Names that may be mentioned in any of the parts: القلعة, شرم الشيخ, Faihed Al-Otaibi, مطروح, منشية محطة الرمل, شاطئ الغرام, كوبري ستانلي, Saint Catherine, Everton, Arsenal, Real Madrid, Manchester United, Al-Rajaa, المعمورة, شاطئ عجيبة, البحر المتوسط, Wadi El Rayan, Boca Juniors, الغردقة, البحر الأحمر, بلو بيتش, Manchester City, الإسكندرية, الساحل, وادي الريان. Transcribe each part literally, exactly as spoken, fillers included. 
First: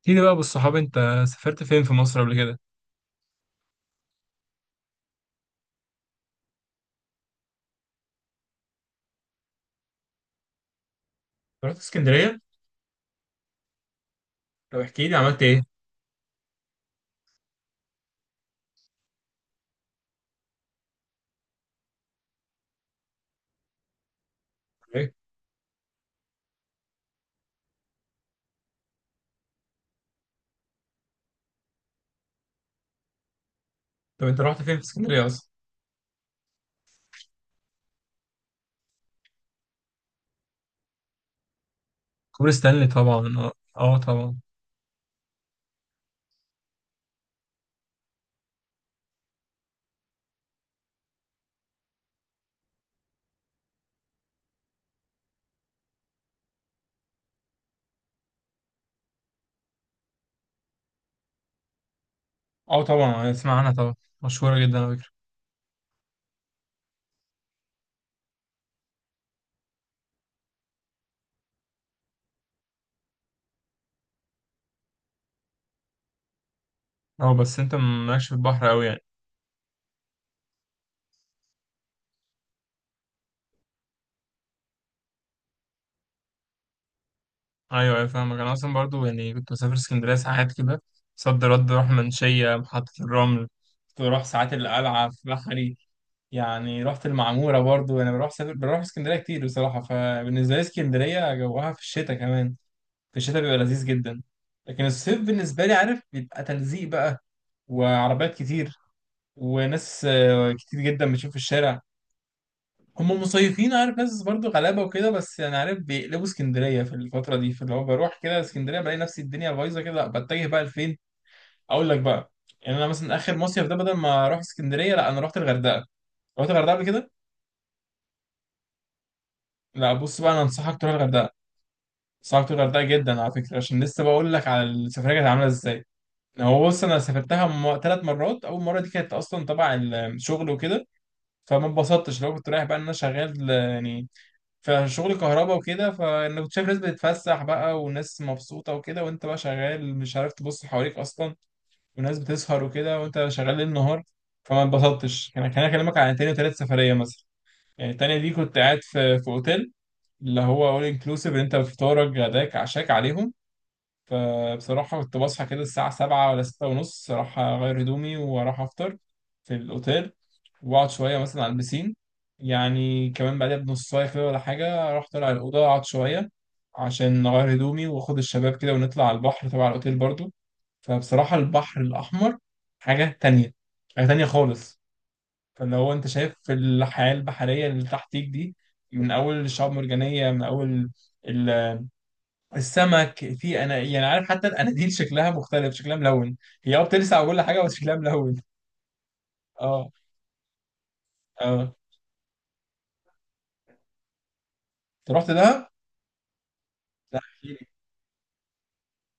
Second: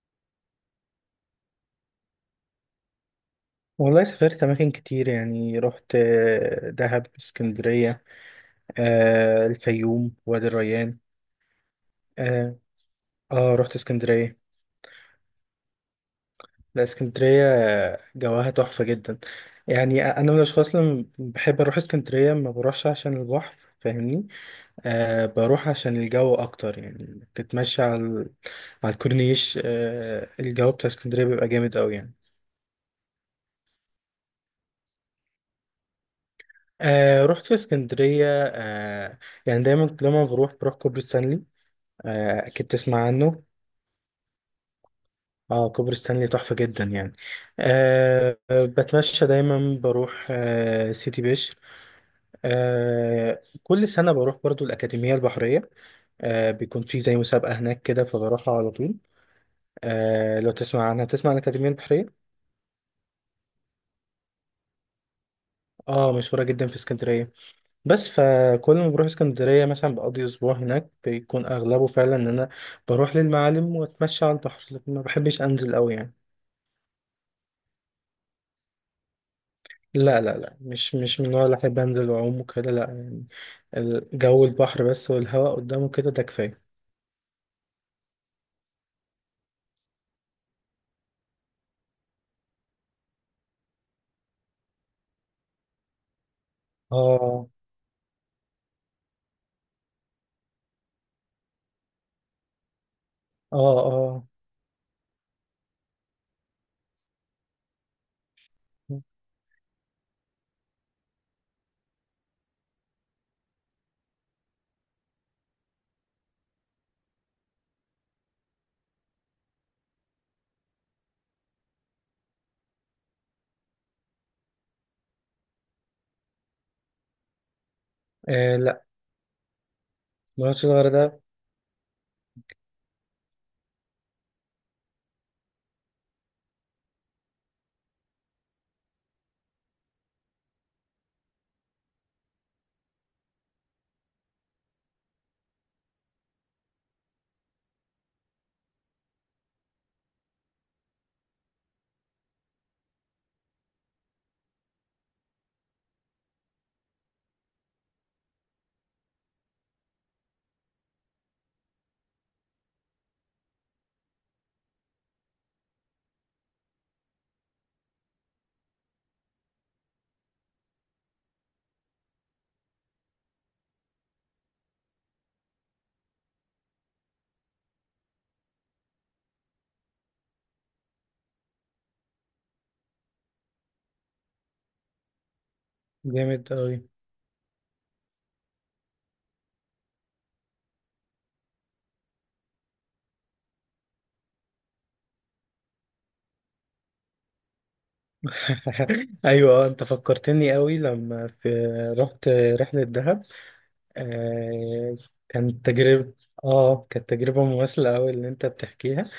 احكي لي بقى بالصحاب انت، سافرت فين في مصر قبل كده؟ والله سافرت أماكن كتير، يعني رحت آه، دهب، اسكندرية، آه، الفيوم، وادي الريان. رحت اسكندريه. اه. آه، رحت اسكندرية. طب احكي لي عملت ايه. لا، اسكندرية آه، جواها تحفة جدا. يعني أنا من الأشخاص اللي بحب أروح اسكندرية، ما بروحش عشان البحر، فاهمني؟ إيه؟ أه بروح عشان الجو أكتر، يعني تتمشى على ال- على الكورنيش. أه الجو بتاع اسكندرية بيبقى جامد أوي يعني. طب انت رحت فين في اسكندريه اصلا. أه رحت في اسكندرية، أه. يعني دايما لما بروح بروح كوبري ستانلي. آه، كوبري أكيد ستانلي تسمع طبعا، عنه. اه اه طبعا. اه كوبري ستانلي تحفة جدا يعني. أه آه، بتمشى دايما، بروح أه سيتي بشر. أه كل سنة بروح برضو الأكاديمية البحرية. أه بيكون في زي مسابقة هناك كده، فبروحها على طول. أه لو تسمع عنها، تسمع عن الأكاديمية البحرية. اه طبعا اسمع عنها طبعا، مشهورة جدا على فكرة. اه، مشهورة جدا في اسكندرية. بس فكل ما بروح اسكندرية مثلا بقضي أسبوع هناك، بيكون أغلبه فعلا إن أنا بروح للمعالم وأتمشى على البحر، لكن ما بحبش أنزل أوي يعني. اه بس انت مالكش في البحر قوي يعني. لا لا لا، مش مش من النوع اللي أحب أنزل وأعوم وكده، لا يعني. الجو البحر بس والهواء قدامه كده، ده كفاية. ايوه ايوه، فاهمك انا اصلا برضو، يعني كنت بسافر اسكندرية ساعات كده. صد رد اروح منشية محطة الرمل، كنت بروح ساعات القلعة في بحري. يعني رحت آه. المعمورة برضو، انا بروح سافر بروح اسكندرية كتير بصراحة. فبالنسبة لي اسكندرية جوها في الشتاء كمان، في الشتاء بيبقى آه. لذيذ جدا. آه. لكن الصيف بالنسبة لي عارف بيبقى تلزيق بقى، وعربيات كتير، وناس آه، كتير جدا بتشوف في الشارع. هم مصيفين عارف، ناس برضو غلابة وكده، بس يعني عارف بيقلبوا اسكندرية في الفترة دي. فاللي هو بروح كده اسكندرية بلاقي نفسي الدنيا بايظة كده، لا بتجه بقى لفين. أقول لك بقى، يعني أنا مثلا آخر مصيف ده بدل ما أروح اسكندرية لا أنا رحت الغردقة. رحت الغردقة قبل كده؟ آه. لا، لا بص بقى أنا مراتش أنصحك تروح الغردقة. الغردقة، أنصحك تروح الغردقة جدا على فكرة، عشان لسه بقول لك على السفرية كانت عاملة إزاي. هو بص انا سافرتها م... ثلاث مرات. اول مره دي كانت اصلا تبع الشغل وكده، فما اتبسطتش. لو كنت رايح بقى ان انا شغال آه، يعني في شغل كهرباء وكده، فانا كنت شايف ناس بتتفسح بقى وناس مبسوطه وكده، وانت بقى شغال مش عارف تبص حواليك اصلا، وناس بتسهر وكده وانت شغال ليل نهار. فما اتبسطتش. انا كان اكلمك عن تاني وتالت سفريه مثلا. يعني التانيه دي كنت قاعد في في اوتيل، اللي هو اول انكلوسيف، انت فطارك غداك عشاك عليهم. فبصراحة كنت بصحى كده الساعة سبعة ولا ستة ونص، أروح أغير هدومي وأروح أفطر في الأوتيل، وأقعد شوية مثلا على البسين. يعني كمان بعدها بنص ساعة كده ولا حاجة أروح طالع الأوضة، أقعد شوية عشان أغير هدومي وآخد الشباب كده، ونطلع على البحر تبع الأوتيل برضو. فبصراحة البحر الأحمر حاجة تانية، حاجة تانية خالص. فاللي هو أنت شايف جامد أوي. الحياة البحرية اللي تحتيك دي، من أول الشعاب المرجانية، من أول السمك. في انا يعني عارف حتى الاناديل شكلها مختلف، شكلها ملون. هي اه بتلسع وكل حاجه، بس شكلها ملون. ايوه، آه، انت اه فكرتني قوي لما في اه. رحت رحله دهب. آه انت رحت كانت دهب؟ تجربه. اه كانت لا تجربه احكي لي. مماثله قوي اللي انت بتحكيها.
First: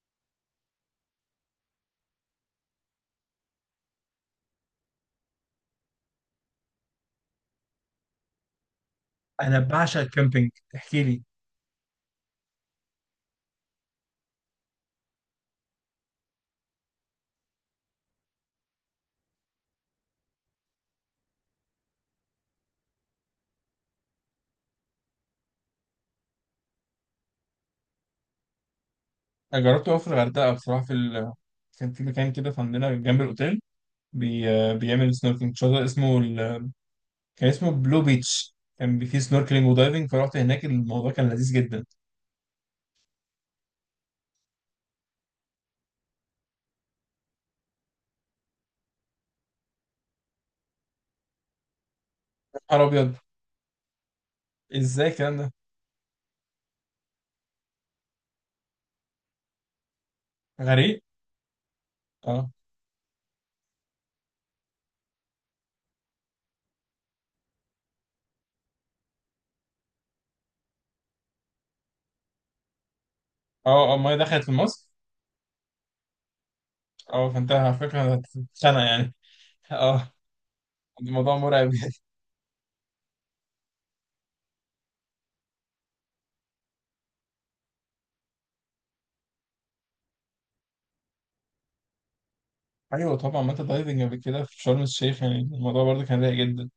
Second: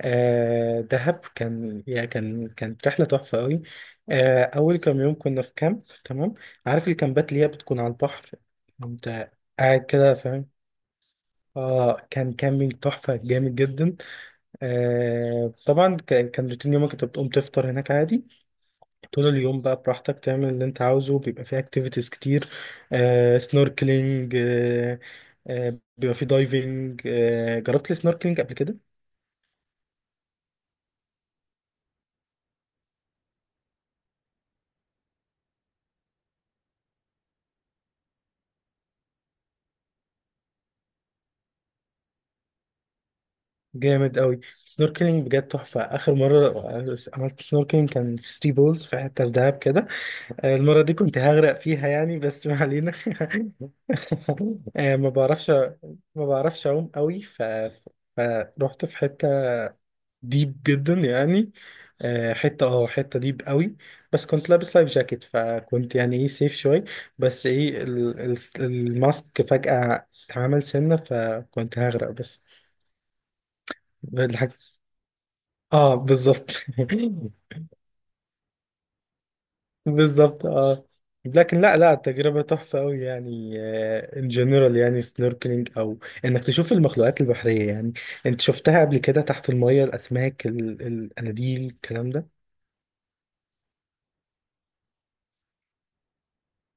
آه دهب كان يا كان، كانت رحلة تحفة قوي. آه أول كام يوم كنا في كامب، تمام. عارف الكامبات اللي هي بتكون على البحر؟ أنت انا قاعد بعشق كده، فاهم. الكامبينج. احكي لي. اه كان كامبينج تحفة جامد جدا. آه طبعا كان كان روتين يومك انت بتقوم تفطر هناك عادي. طول اليوم بقى براحتك تعمل اللي انت عاوزه، بيبقى فيه اكتيفيتيز كتير. آه سنوركلينج، آه آه بيبقى فيه دايفنج. آه جربت السنوركلينج قبل كده؟ انا جربته أوي في الغردقه بصراحه، في ال... كان في مكان كده في عندنا جنب الاوتيل بي... آه، بيعمل سنوركلينج. شاطئ اسمه ال... كان اسمه بلو بيتش. كان بي- فيه سنوركلينج ودايفنج، فرحت هناك الموضوع كان لذيذ جدا. يا جامد قوي، سنوركلينج بجد تحفة. آخر مرة عملت سنوركلينج كان في ثري بولز في حتة في دهب كده. آه، المرة دي كنت هغرق فيها يعني، بس ما نهار علينا. ابيض، آه، ازاي ما الكلام بعرفش ده! ما بعرفش أعوم قوي، ف... فروحت في حتة ديب جدا غريق. يعني. آه، اه حتة، اه حتة ديب قوي. بس كنت لابس لايف جاكيت، فكنت يعني ايه سيف شوية. بس ايه ال... ال... الماسك فجأة اتعمل سنة، فكنت هغرق بس. اه، آه، الميه دخلت في الحاجة. مصر. اه بالظبط. اه، فانت على فكره هتتخانق يعني. اه، بالظبط اه. الموضوع لكن مرعب. لا لا، التجربة تحفة أوي يعني. ان جنرال يعني، سنوركلينج أو إنك تشوف المخلوقات البحرية يعني. أنت شفتها قبل كده تحت المية، الأسماك، ال- القناديل، الكلام ده. ايوه طبعا، ما انت دايفنج قبل كده في شرم الشيخ يعني الموضوع برضه كان رايق جدا.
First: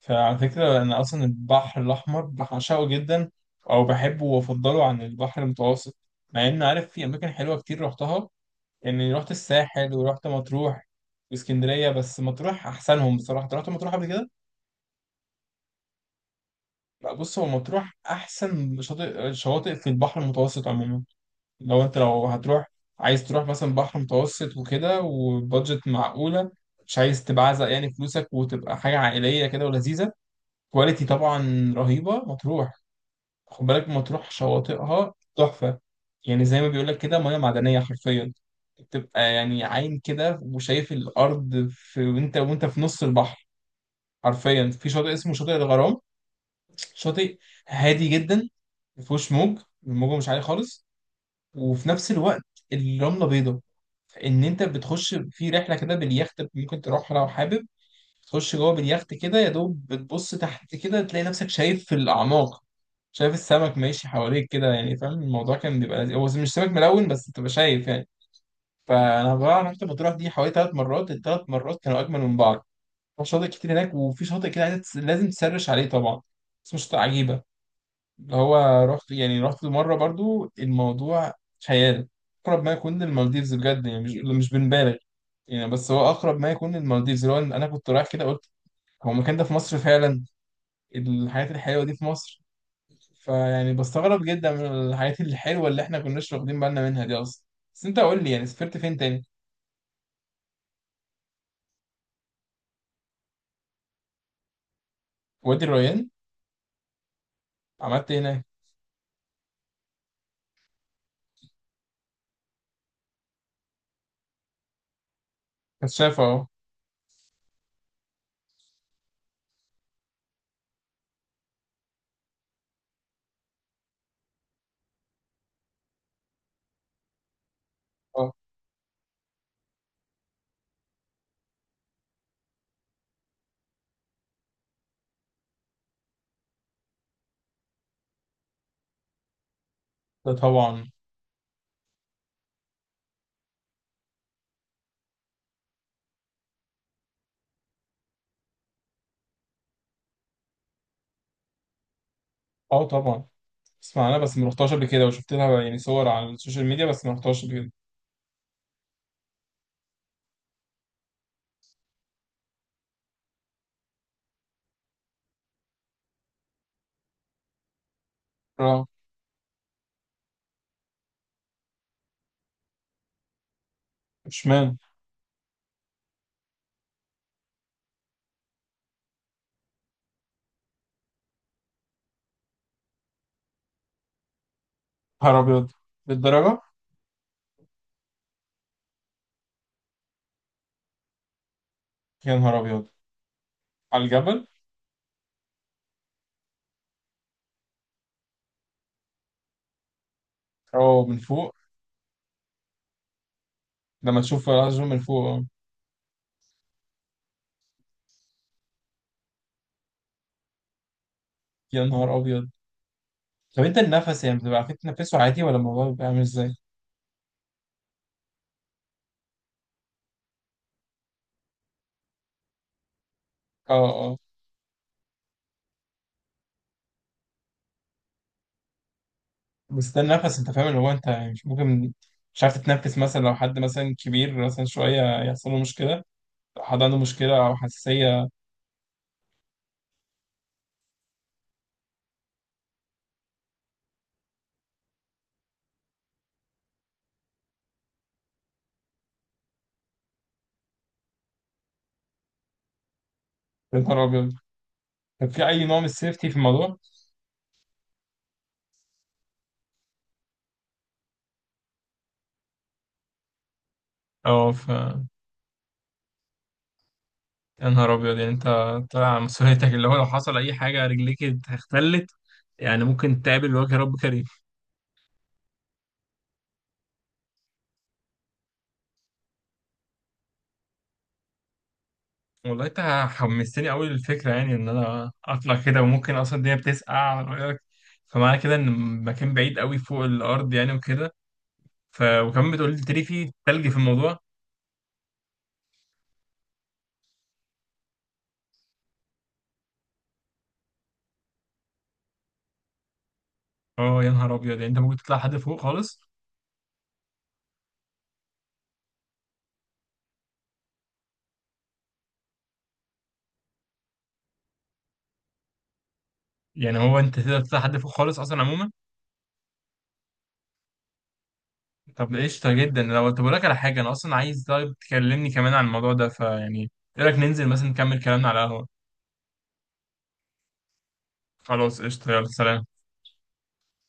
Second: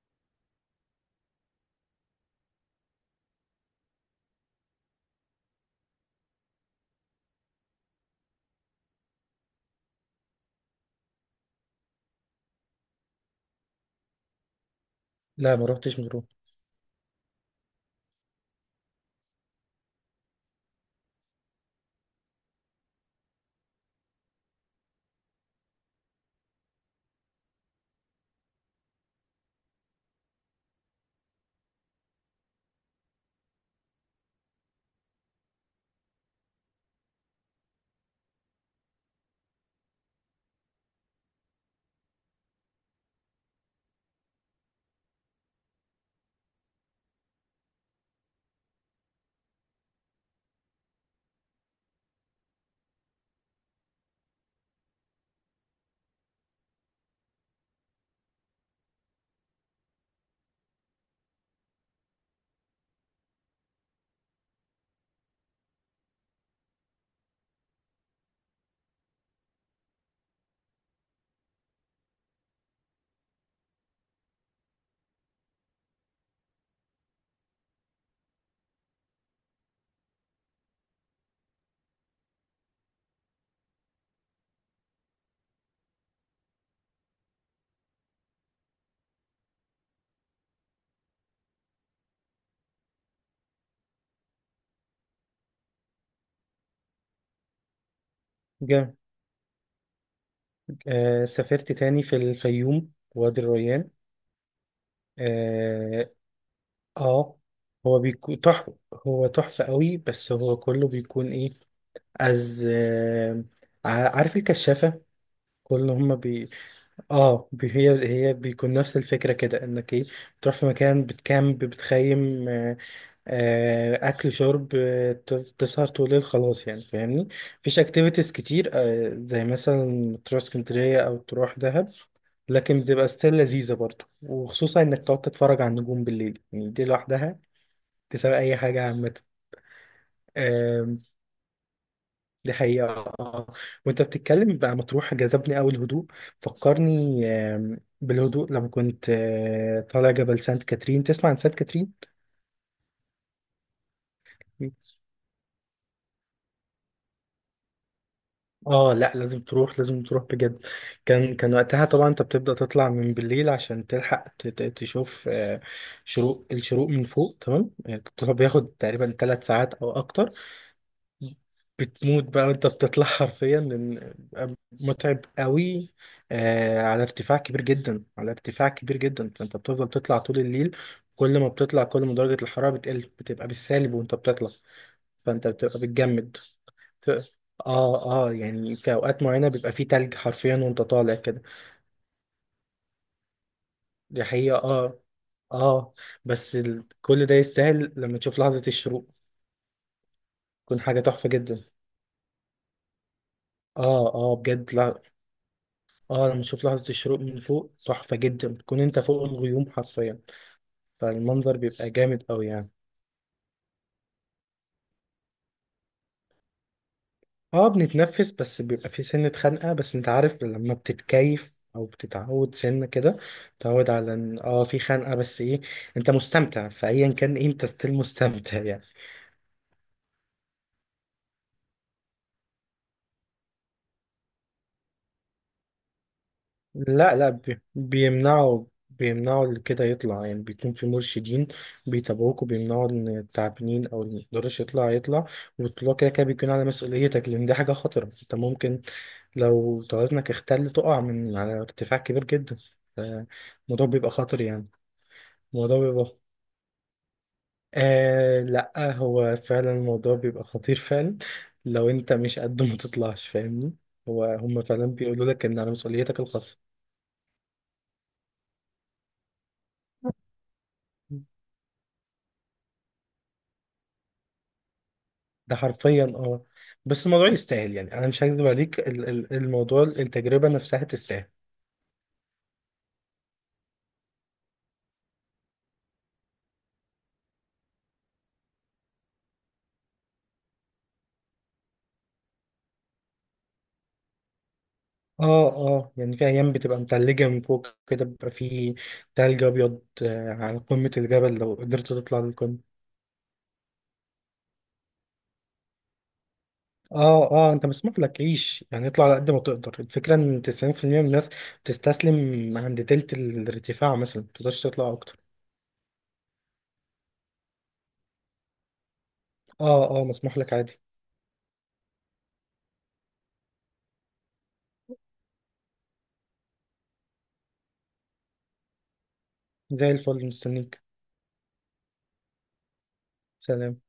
فعلى فكره انا اصلا البحر الاحمر بعشقه جدا، او بحبه وافضله عن البحر المتوسط. مع ان عارف في اماكن حلوه كتير رحتها، يعني رحت الساحل ورحت مطروح واسكندريه، بس مطروح احسنهم بصراحه. أنت رحت مطروح قبل كده؟ لا ما روحتش مطروح. لا بص، هو مطروح احسن شاطئ شواطئ في البحر المتوسط عموما. لو انت لو هتروح، عايز تروح مثلا بحر متوسط وكده وبادجت معقولة، مش عايز تبعزق يعني فلوسك، وتبقى حاجة عائلية كده ولذيذة، كواليتي طبعا رهيبة مطروح. خد بالك مطروح شواطئها تحفة، يعني زي ما بيقولك كده مياه معدنية حرفيا. بتبقى يعني عاين كده وشايف الأرض في، وانت وانت في نص البحر حرفيا. في شاطئ اسمه شاطئ الغرام، شاطئ هادي جدا مفيهوش موج، الموجة مش عالية خالص، وفي نفس الوقت الرملة بيضة. ان انت بتخش في رحله كده باليخت، ممكن تروحها لو حابب تخش جوه باليخت كده. يا دوب بتبص تحت كده تلاقي نفسك شايف في الاعماق، شايف السمك ماشي حواليك كده، يعني فاهم الموضوع كان بيبقى لذيذ. هو مش سمك ملون بس تبقى شايف يعني. فانا بقى رحت مطروح دي حوالي ثلاث مرات، الثلاث مرات كانوا اجمل من بعض. شاطئ كتير هناك، وفي شاطئ كده عايز- لازم تسرش عليه طبعا، اسمه شاطئ عجيبه. اللي هو رحت يعني رحت مرة برضو الموضوع خيال، أقرب ما يكون للمالديفز بجد يعني، مش مش بنبالغ يعني، بس هو أقرب ما يكون للمالديفز. اللي هو أنا كنت رايح كده قلت هو المكان ده في مصر فعلا؟ الحاجات الحلوة دي في مصر! فيعني بستغرب جدا من الحاجات الحلوة اللي إحنا كناش واخدين بالنا منها دي أصلا. بس أنت قول لي يعني سافرت فين جامد. تاني؟ آه سافرت تاني في الفيوم، وادي الريان. وادي الريان. آه. آه. هو عملت إيه بيكون هناك؟ تحفة، هو تحفة أوي، بس هو كله بيكون إيه، از آه ع- عارف الكشافة. كل هما كشافة أهو. بي. اه بي- هي هي بيكون نفس الفكره كده، انك ايه، بتروح في مكان، بتكامب، بتخيم. آه آه، اكل شرب، آه، ت- تسهر طول الليل، خلاص يعني، فاهمني. مفيش أه. اكتيفيتيز كتير آه زي مثلا تروح اسكندريه او تروح دهب. لكن بتبقى ستيل لذيذه برضه، وخصوصا انك تقعد تتفرج على النجوم بالليل، يعني دي لوحدها تساوي اي حاجه ده طبعا. عامه. دي حقيقة. آه. وانت بتتكلم بقى مطروح جذبني أوي الهدوء. فكرني، آم، بالهدوء لما كنت آه، طالع جبل سانت كاترين. تسمع عن سانت كاترين؟ أه طبعا اسمع، أنا بس ما رحتهاش قبل كده، وشفت لها يعني صور على السوشيال ميديا، بس ما رحتهاش قبل كده. اه لا، لازم تروح، لازم تروح بجد. كان كان وقتها طبعا انت بتبدأ تطلع من بالليل عشان تلحق ت- ت- تشوف آه، شروق الشروق من فوق، تمام. آه، الطلوع بياخد آه. تقريبا ثلاث ساعات او اكتر. بتموت بقى وانت بتطلع حرفيا، لان بيبقى اشمعنى؟ متعب قوي. آه على ارتفاع كبير جدا، على ارتفاع كبير جدا، فانت بتفضل تطلع طول الليل. كل ما بتطلع، كل ما درجة الحرارة بتقل، بتبقى بالسالب وانت بتطلع. نهار فانت ابيض! بتبقى بتجمد. بالدرجه. ف- اه اه، يعني في اوقات معينة بيبقى فيه تلج حرفيا وانت طالع كده. يا نهار ابيض على دي الجبل! حقيقة، اه. اه، بس ال... كل ده يستاهل لما تشوف لحظة الشروق، تكون حاجة اه من تحفة فوق. جدا. اه لما اه، تشوف بجد. العزو من فوق اه. اه، لما تشوف لحظة الشروق من فوق تحفة جدا، بتكون انت فوق الغيوم حرفيا. فالمنظر يا بيبقى نهار جامد قوي ابيض. يعني. طب انت النفس يعني بتبقى عارفين تنفسه عادي، ولا الموضوع بيبقى عامل ازاي؟ اه بنتنفس، بس بيبقى في سنة خنقة، بس انت عارف لما بتتكيف او بتتعود سنة كده، اه تتعود على اه. ان اه في خنقة، بس ايه، انت مستمتع، فايا كان إيه، انت ستيل مستمتع يعني. بس ده النفس انت فاهم، اللي هو انت يعني مش ممكن مش عارف تتنفس مثلا، لو حد مثلا كبير مثلا شويه يحصل له مشكله، لو حد عنده لا لا، مشكله او بي- حساسيه. بيمنعوا. بيمنعوا اللي كده يطلع، يعني بيكون في مرشدين بيتابعوك، وبيمنعوا ان التعبانين او اللي ميقدرش يطلع يطلع. والطلوع كده كده بيكون على مسؤوليتك، لان دي حاجة خطرة. انت ممكن لو توازنك اختل تقع من على ارتفاع كبير جدا. ف- يا الموضوع نهار بيبقى ابيض. خطر يعني. طب في اي الموضوع نوع من بيبقى السيفتي في الموضوع؟ آه لا، هو فعلا الموضوع بيبقى خطير فعلا. لو انت مش قد ما تطلعش، فاهمني. هو اه هم ف، فعلا بيقولوا لك ان على مسؤوليتك الخاصة. يا نهار ابيض يعني انت طالع على مسؤوليتك، اللي هو لو حصل اي حاجه رجليك اختلت، يعني ممكن تقابل وجه رب كريم. ده حرفيا، اه. بس الموضوع يستاهل، يعني انا مش هكذب عليك، ال- ال- الموضوع، التجربة نفسها تستاهل. والله انت حمستني قوي للفكره، يعني ان انا اطلع كده. وممكن اصلا الدنيا بتسقع على رايك، فمعنى كده ان المكان بعيد قوي فوق الارض يعني وكده. ف وكمان بتقول لي تري، في تلج في الموضوع؟ اه اه، يعني في ايام بتبقى متلجة من فوق كده، بيبقى في تلج ابيض آه، على قمة الجبل لو قدرت تطلع للقمة. اه، يا نهار ابيض، يعني انت ممكن تطلع حد فوق خالص؟ اه اه، انت مسموح لك تعيش يعني، اطلع على قد ما تقدر. الفكره ان تسعين في المية من الناس بتستسلم عند تلت الارتفاع مثلا، ما تقدرش تطلع اكتر. يعني هو انت تقدر تطلع حد فوق خالص اصلا عموما؟ اه اه، مسموح لك عادي. طب قشطة جدا. لو طب أقول لك على حاجة، أنا أصلا عايز طيب تكلمني كمان عن الموضوع ده. فيعني إيه رأيك ننزل مثلا نكمل كلامنا على القهوة؟ زي الفل، مستنيك. خلاص قشطة، يلا سلام. سلام.